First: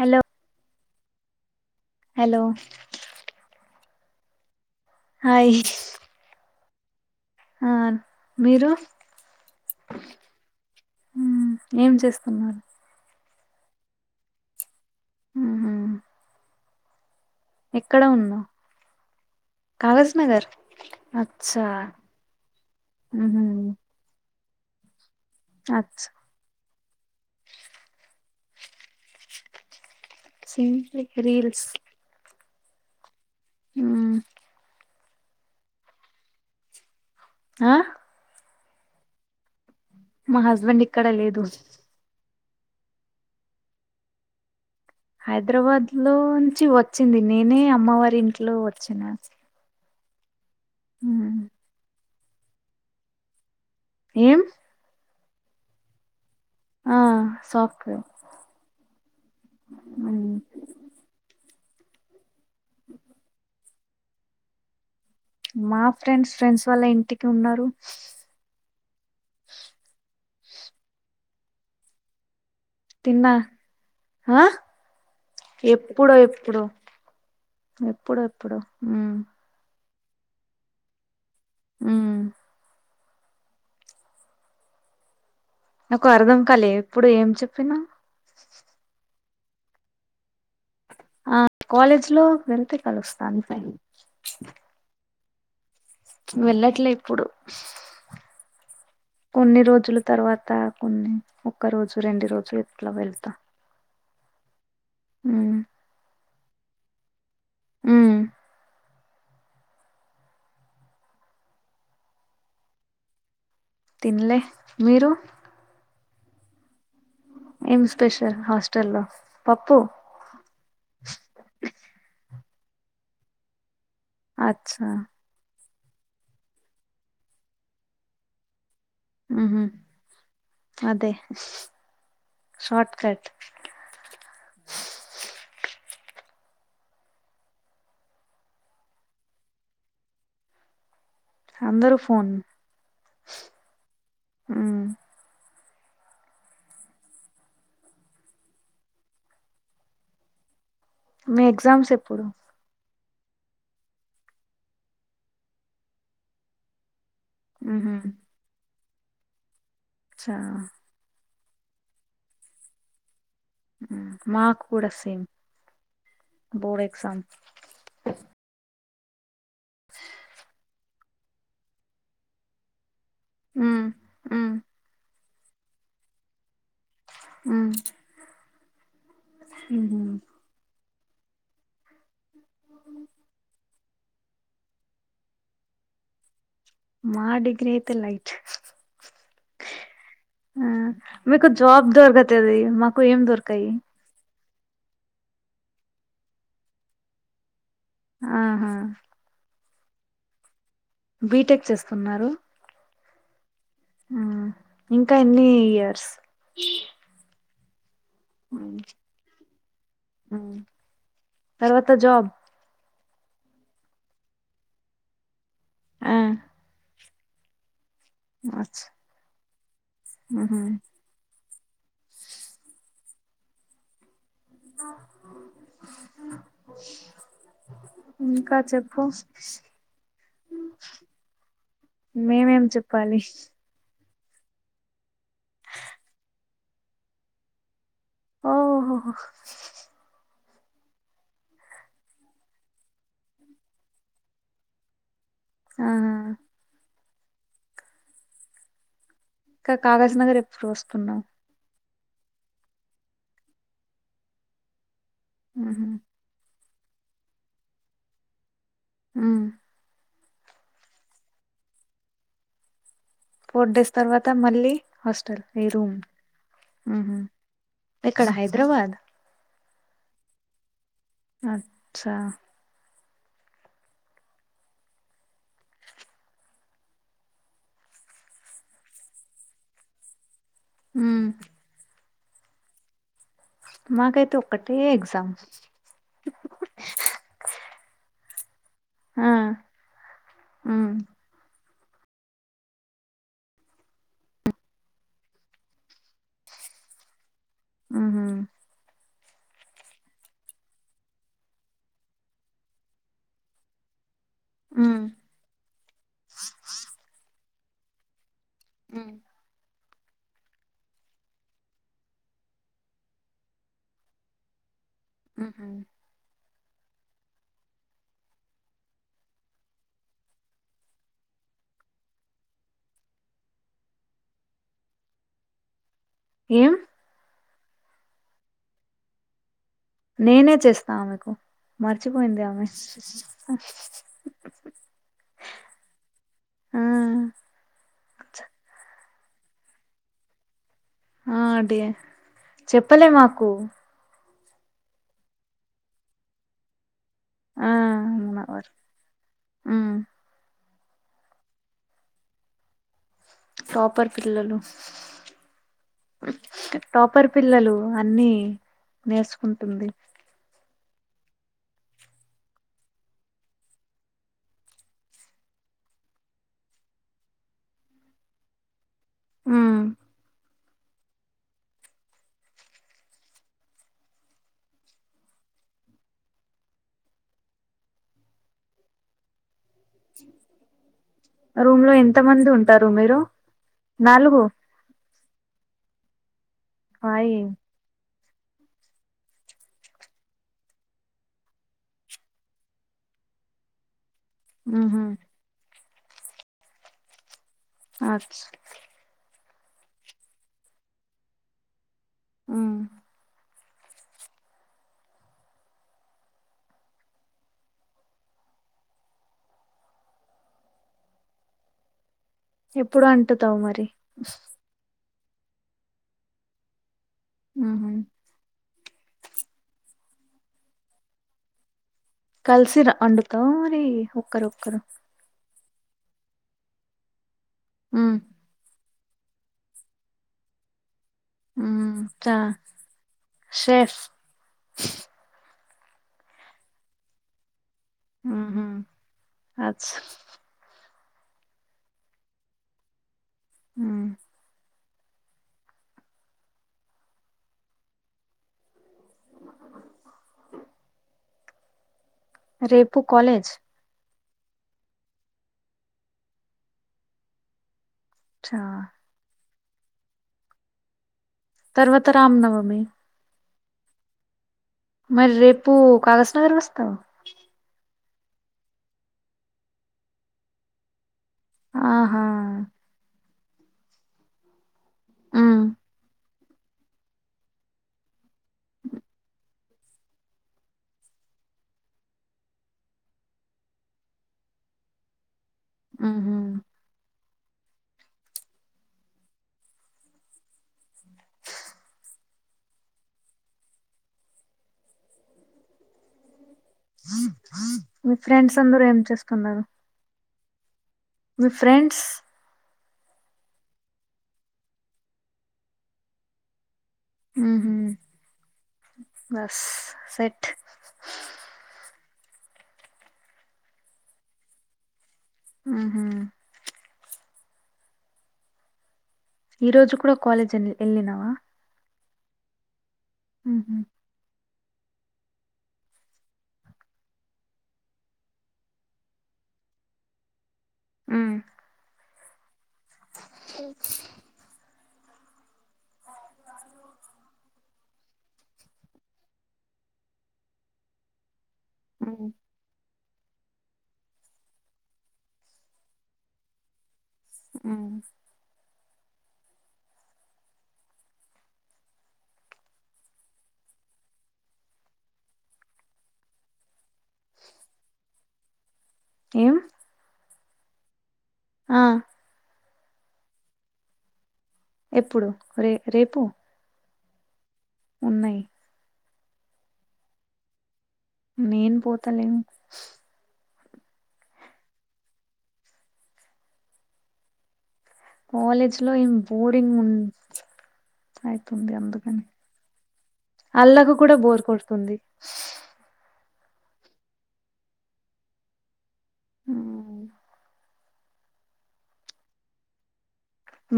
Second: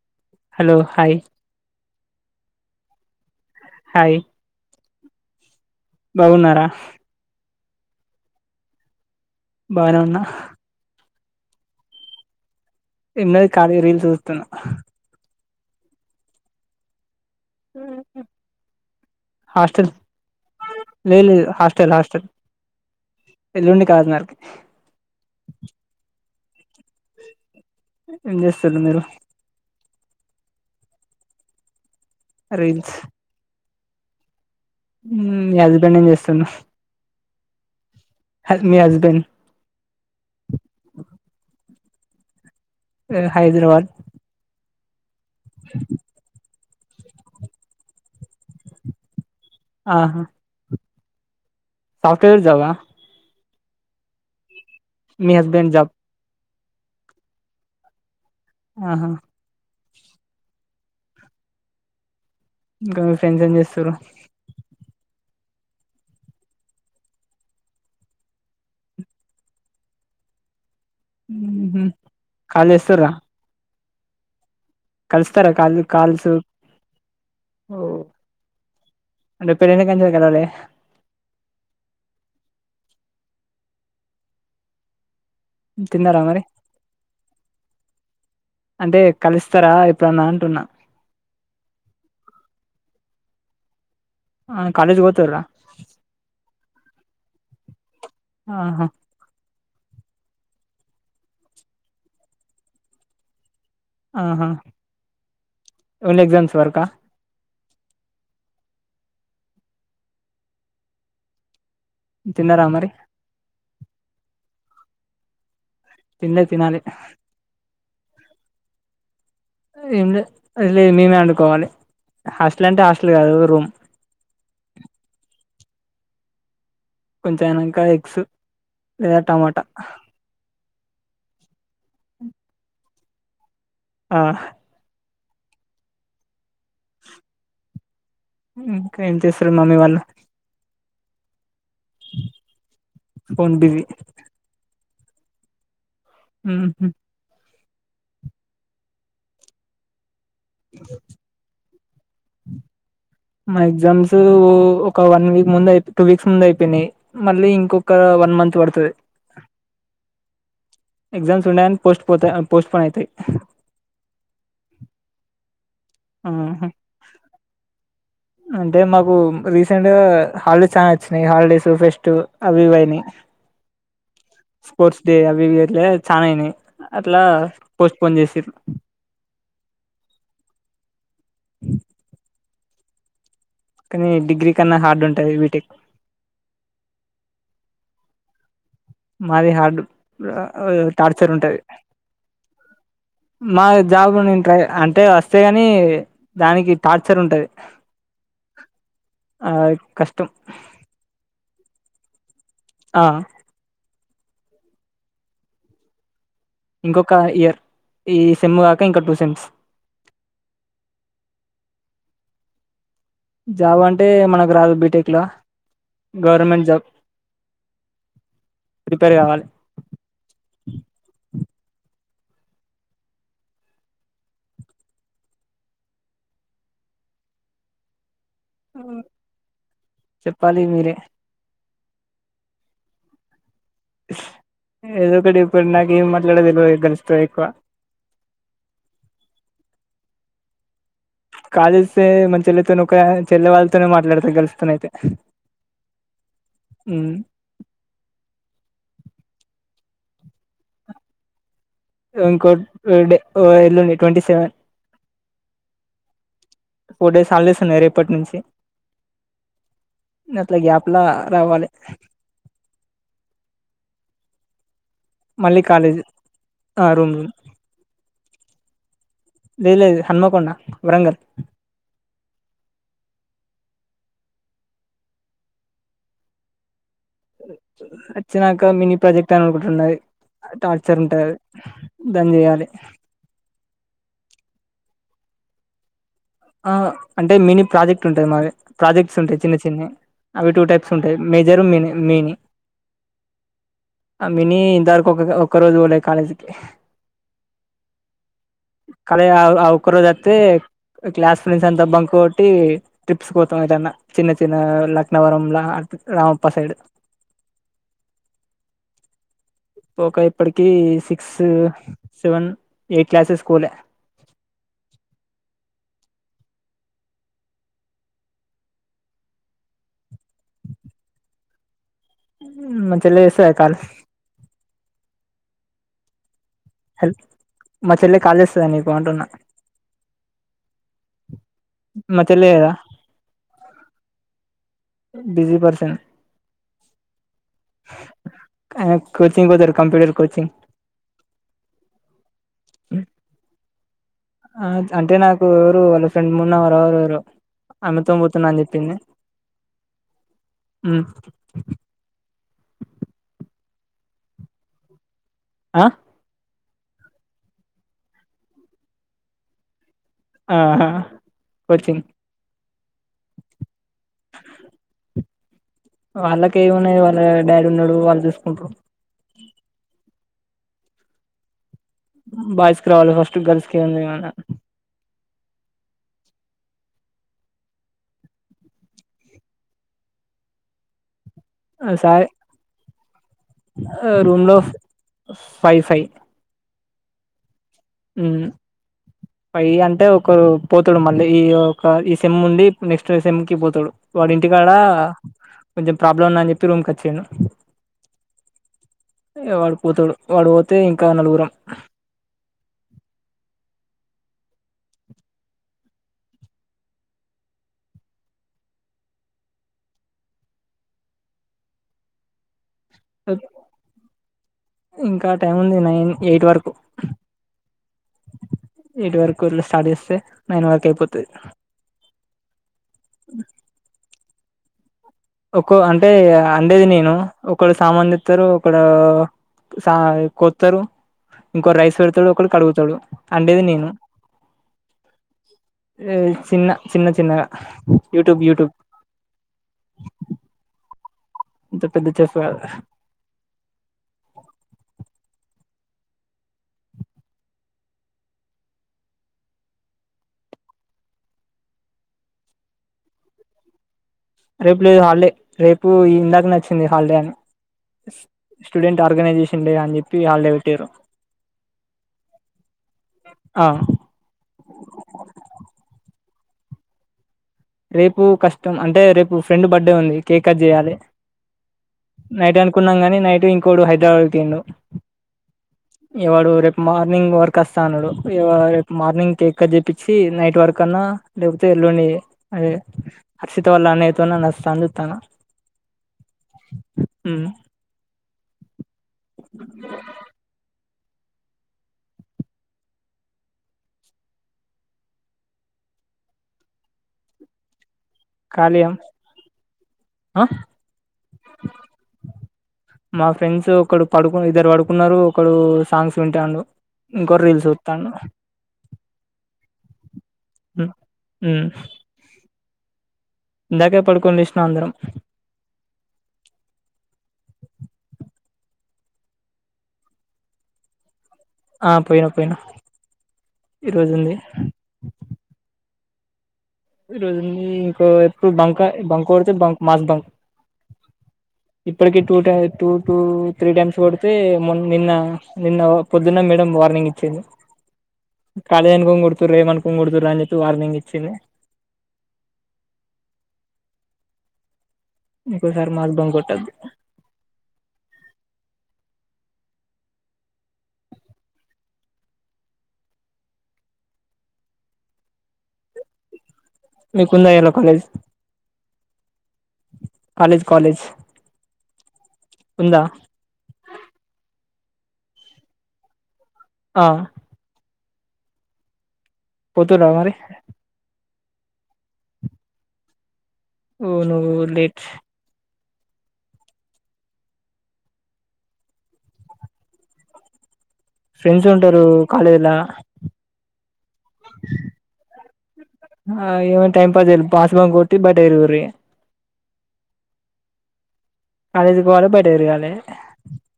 Hello hello hi hello hi hi బాగున్నారా ఆ మీరు బానే ఉన్నా మ్ ఏం చేస్తున్నారు ఏంలేద్ ఖాళీగా రీల్స్ చూస్తున్న హమ్మ్ ఎక్కడ ఉన్నావ్ హాస్టల్ కాగజ్ నగర్ లేదు లేదు అచ్చా హాస్టల్ హాస్టల్ హమ్మ్ ఎల్లుండి కాకినాడకి అచ్ ఏం చేస్తనారు మీరు సింప్లి రీల్స్ రీల్స్ హమ్ మ్మ మీ హస్బెండ్ ఏం చేస్తుండు ఆ హ మీ హస్బెండ్ మా హస్బెండ్ ఇక్కడ లేదు లే హైదరాబాద్ హైదరాబాద్లో నుంచి వ వచ్చింది నేనే అమ్మవారి ఇంట్లో వచ్చిన ఆహా మ్ సాఫ్ట్వేర్ జాబా ఏం మీ హస్బెండ్ జాబ్ ఆ సాఫ్ట్వేర్ ఆహా హమ్ ఇంకా మీ ఫ్రెండ్స్ ఏం చేస్ స్తురు మా ఫ్రెండ్స్ ఫ్రెండ్స్ వాళ్ళ ఇంటికి ఉన్నరు ఊహు కాల్ చేస్తరా హా ఎప్పుడో కాల్స్ ఎప్పుడు ఓ ఎప్పుడు ఎప్పుడు హమ్ కెల్లలే హమ్ నాకు తిన్నారా అర్థం మరి కాలే ఇప్పుడు ఏం చెప్పినవ్ అంటే కలుస్తారా ఇప్పుడన్నా అంటున్నా ఆ కాలేజ్ లో వెళ్తే కలుస్తాను ఫైన్ ఆ కాలేజ్కి పొత్తుర్రా వెళ్ళట్లే ఇప్పుడు ఆహా కొన్ని రోజుల తర్వాత కొన్ని ఒక్క రోజు రెండు రోజులు ఇట్లా వెళ్తా ఆహా మ్ అన్ని ఎగ్జామ్స్ వరుకా మ్ తిన్నారా మరి తిన్లే మీరు తిన్లే తినాలి ఏం స్పెషల్ హాస్టల్ లో ఏంలే లే మేమే వండుకోవాలి హాస్ట ఇట్లాంటి హాస్టల్ కాదు రూమ్ అచ్చా కొంచం ఎనక ఎగ్స్ లేదా ఉహు టమాటా అదే షార్ట్కట్ ఆ ఇంకా ఏం చేస్తరు మమ్మీ వాళ్ళు అందరు ఫోన్ ఫోన్ బిజీ మ్ మ్ హు మీ ఎగ్జామ్స్ ఎప్ ఎప్పుడు మా ఎగ్జామ్స్ ఒక వన్ వీక్ ముందు అయిపో టూ వీక్స్ ముందు ఐపొయినాయ్ మళ్ళీ ఉహు ఇంకొక వన్ మంత్ పడతది అచ్చా ఎగ్జామ్స్ ఉన్నాయని పోస్ట్ పోతయి పోస్ట్పోన్ అయితాయ్ ఉమ్. మాకు కూడా సేమ్ ఆహా బోర్డ్ ఎగ్జామ్ అంటే మాకు రీసెంట్ గా హాలిడేస్ చానా వచ్చినాయి హాలిడేస్ ఫెస్ట్ అవిఇవి అయినాయ్ మ్ మ్ వి వికెట్లే చానా అయినాయ్ అట్లా పోస్ట్పోన్ చేసిర్రు మ్ హు అ కానీ డిగ్రీ కన్నా హార్డ్ ఉంటది బీటెక్ మా డిగ్రీ అయితే లైట్ మాది హార్డ్ ఆ టార్చర్ మీకు ఉంటది జాబ్ దొరకతది మాకు ఏం దొరకాయి మాది జాబుని అంటే వస్తే గాని దానికి టార్చర్ ఉంటది ఆహా ఆ కష్టం బీటెక్ చేస్తున్నారు ఆ ఉమ్ ఇంకా ఎన్ని ఇయర్స్ ఇంకొక ఇయర్ ఈ సెమ్ కాక ఇంకా టు సెమ్స్ మ్ తర్వాత జాబ్ జాబ్ అంటే మనకు రాదు బీటెక్ ల ఆ గవర్నమెంట్ జాబ్ ప్రీపేరు కావాలి ఉహుమ్ [unintelligible] ఇంకా చెపు చెప్పాలి మీరే మేమేం చెప్పాలి ఏదో ఒకటి చెప్పండి నాకు ఏం మాట్లాడలో తేలవదు గాల్స్‌ తో ఎక్కువ ఓహో కాల్ చేస్తే మన చెల్లెతోనే చెల్లె వాళ్ళతోనే మాట్లాడతారు గాల్స్ తో నఅయితే ఆ ఉమ్ ఇంకా కాగజ్ నగర్ ఎప్పుడు వస్తున్నావ్ ఇంకో ఎల్లుండి ట్వంటీ సెవెన్ ఉహుమ్ ఫోర్ డేస్ హాలిడేస్ ఉన్నాయి రేప్పటి నుంచి ఉమ్ అట్లా గ్యాప్ లా రావాలి ఫోర్ డేస్ తర్వాత మళ్ళీ హాస్టల్ మళ్ళీ ఏ రూమ్ కాలేజ్ ఆ రూమ్ ఉహుమ్ రూమ్ ఎక్కడ హైదరాబాద్ లే లేదు హన్మకొండ వరంగల్ అచ్చా వచ్చినాక మినీ ప్రాజెక్ట్ అని ఒక ఉన్నది టార్చర్ ఉమ్ ఉంటది దాని చేయాలే మాకైతే ఒకటే ఎగ్జామ్స్ ఆ అంటే మినీ ప్రాజెక్ట్ ఉంటాది మాది ప్రాజెక్ట్స్ ఆ ఉంటాయి చిన్న చిన్న అవి టూ ఉమ్ టైప్స్ ఉంటాయి మేజర్ మిని మిని ఆ మినీ ఇంతవరకు ఒక ఒకక్క రోజు పోలా కాలేజీకి ఉహుమ్ కాలేజ్ ఆ ఆ ఒక్క రోజు వత్తే. క్లాస్ ఫ్రెండ్స్ అంతా బంకు కొట్టీ ట్రిప్స్ పోతాం ఏటన్నా. చిన్న చిన్న ఆ ఉమ్ లక్నవరంలా రామప్ప సైడ్. ఉ ఒక ఇప్పటికీ సిక్స్, సెవెన్, ఎయిట్ క్లాసెస్ కు వోలె. ఆహ మంచిగ లేద్ అసల్ ఆ కాలేజ్. ఏం హల్ మా చెల్లె కాల్ చేస్తదా మీకు అంటున్నా. నేనే చేస్తా ఆమెకు. మా మర్చిపోయింది చెల్లె ఆమె. కదా బిజీ పర్సన్. ఆ యా కోచింగ్ పోతరు కంప్యూటర్ కోచింగ్. ఆ అడియే, చెప్పలే మాకు. ఆ అంటే నాకు ఎవరూ వాళ్ళ ఫ్రెండ్ మున్నా ఆడా ఎవ్ర్ ఎవరో. ఆ ఆమెతోన్ పోతే అవునవర్ నాక్జెప్పింది. ఉమ్ హ్మ టాపర్ పిల్లలు. ఆ టాపర్ పిల్లలూ అన్నీ నేర్చుకుంటుంది. ఆహా వొచ్చింద్ వాళ్ళకేమున్నది వాళ్ళా డాడి ఉన్నడూ వాళ్ళు చూసుకుంటర్రు. హ్మ్ బాయ్స్కి రావాలి ఫస్ట్, గర్ల్స్కి ఏంది ఏమైన్నా. రూమ్ లో ఎంత మంది ఉంటార్. మీరూ ఆ రూమ్ లో ఫై ఫై. హాయి ఉమ్. ఫై అంటే ఒకరు పోతడు మళ్ళీ ఈ ఒక ఈ సెమ్ ఉండీ, నెక్స్ట్ సెమ్ కి పోతడు. వాడింటి కాడా ఉహు కొంచెం ప్రాబ్లం ఉన్నది అని చెప్పి రూమ్కి వచ్చండు. ఆచ్ వాడు పోతడు వాడు పోతే ఇంకా నలుగురం. ఉమ్ [inaudible] ఎప్పుడు అంటుతావు మరి. ఇంకా టైం ఉంది నైన్ ఎయిట్ వరకు. ఉహు ఎయిట్ వరకు స్టార్ట్ చేస్తే, నైన్ వరక్ అయిపోతది. కల్సిరా అండుతవ మరీ ఉప్ ఒక్కరు ఒక్కరు ఒకో అంటే అండేది నేను ఒకడు సామాన్ ఉమ్ తీత్తరు ఒకడూ ప సాయి కొత్తరు ఇంకో ఉమ్ రైస్ పెడతాడు చా ఒకడు కడుగుతడు అండేది నేను షెఫ్ ఏ చిన్న చిన్న చిన్నగా యూట్యూబ్ ఉహు యూట్యూబ్ అచ్ ఇంత పెద్ద [unintelligible] ఆ రేపు కాలేజ్ రేపు లేదు హాలిడే రేపు ఇందాక నచ్చింది హాలిడే అని చా స్టూడెంట్ ఆర్గనైజేషన్ [unintelligible] అని చెప్పి వాళ్డే పెట్టారు తర్వత రాం నవమీ ఆ మరి రేపు కాస్త [unintelligible] రేపు కష్టం అంటే రేపు ఫ్రెండ్ బర్త్డే ఉంది కేక్ కట్ చేయాలే ఆహా నైట్ అనుకున్నాం గాని నైట్ ఇంకోడు హైదరాబాద్ ఉమ్ [unintelligible] ఇవాడు రేపు మార్నింగ్ వర్క్ వస్తా అన్నాడు రేపు మార్నింగ్ కేక్క చెప్పించి నైట్ వర్క్ అన్నా లేకపోతే ఎల్లుండి అదే హర్షితో వల్ అన్నయ్యతో [unintelligible] ఉహు హ్మ్ మీ ఫ్రెండ్స్ అందరు ఖాళీయా ఏం చేస్తున్నారు ఆ మీ ఫ్రెండ్స్ మా ఫ్రెండ్స్ ఒకడు పడుకు ఇద్దరు పడుకున్నారు ఒకడు సాంగ్స్ వింటాండు ఇంకోర్ రీల్స్ ఉహు చూతండు బస్ సెట్ మ్మ్ హ్మ్ ఇందాకే పడుకొని లేచినా అందరం. ఆహా ఈ రోజు కూడ కాలేజ్ ఉని ఏళ్ళిన్నావా ఆ పోయినా పోయినా ఉహు ఈ రోజు ఉంది ఈ రోజుంది ఇంకో ఎప్పు బంకా బంక్ కొడితే బంక్ మాస్ బంక్ హ్మ్ ఇప్పటికి two time two to three times పడితే మొన్ నిన్న నిన్న పొద్దున్న మేడం వార్నింగ్ ఇచ్చింది. కాలేజ్ అనుకోని కొడుతూర్ ఏమనుకోనిడుతురు అని చెప్పి వార్నింగ్ ఇచ్చింది. మ్మ్ ఇంకోసారి మాక్ బంగ్ కొట్టద్ మ్మ్ మీకుందా ఎలా కాలేజ్ ఏం కాలేజ్ కాలేజ్ ఆ ఉందా ఎప్పుడు రే రేపు ఆ ఉన్నయ్ పోతురా మరి నేను పోతాలేన్ నువ్వు నువ్వు లేట్ కాలేజ్ లో ఏం బోడింగ్ ఉన్ ఫ్రెండ్స్ అయితుంది ఉంటారు అందుకని కాలేజ్లా అల్లకు కూడా బోర్ కొడుతుంది. ఆ ఏవన్ టైమ్ పాస్ జేరి పాస్ బంగ్ కొట్టి బట్టే తిరుగుర్రీ మ్మ్ కాలేజ్కి పోయాలి బయట తిరగాలి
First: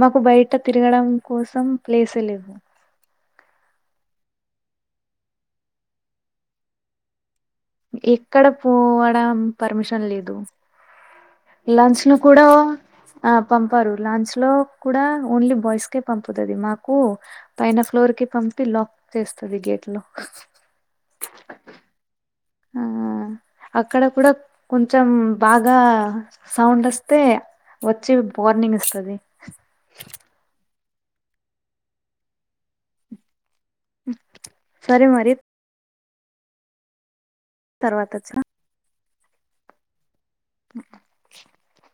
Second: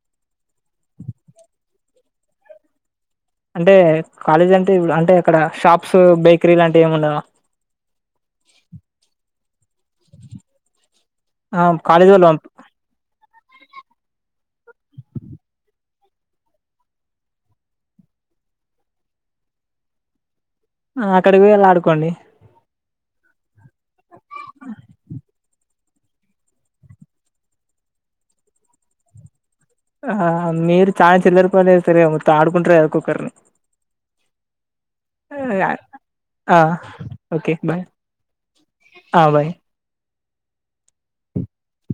మాకు బయట తిరగడం కోసం ప్లేసు లేవ్వు అంటే కాలేజీ అంటే అంటే అక్కడ షాప్స్ బేకరీ లాంటివి ఏమి ఉండవా, ఎక్కడ పోవడం పర్మిషన్ లేదు. ఆ లంచ్ కాలేజ్ ను వాళ్ళు కూడా పంప్ అప్ పంపరు లాంచ్ లో కూడా ఓన్లీ బాయ్స్ కే పంపుతాది మాకు పైన ఫ్లోర్ కి పంపి లాక్ చేస్తుంది గేట్ లో నువ్ అక్కడికి పోయళ్లా ఆడుకోండి ఆ అక్కడ కూడా కొంచెం బాగ్ ఇగా సౌండ్ వస్తే వచ్చి బోర్నింగ్ ఇస్తాది చానా చిల్లర పని చేస్తారు కదా మొత్తం ఆడుకుంటరు ఒక్కొక్కర్ని మ్ సరే మరి ఆ ఓకే బాయ్ తర్వాత వచ్చా ఆ బాయ్ [inaudible]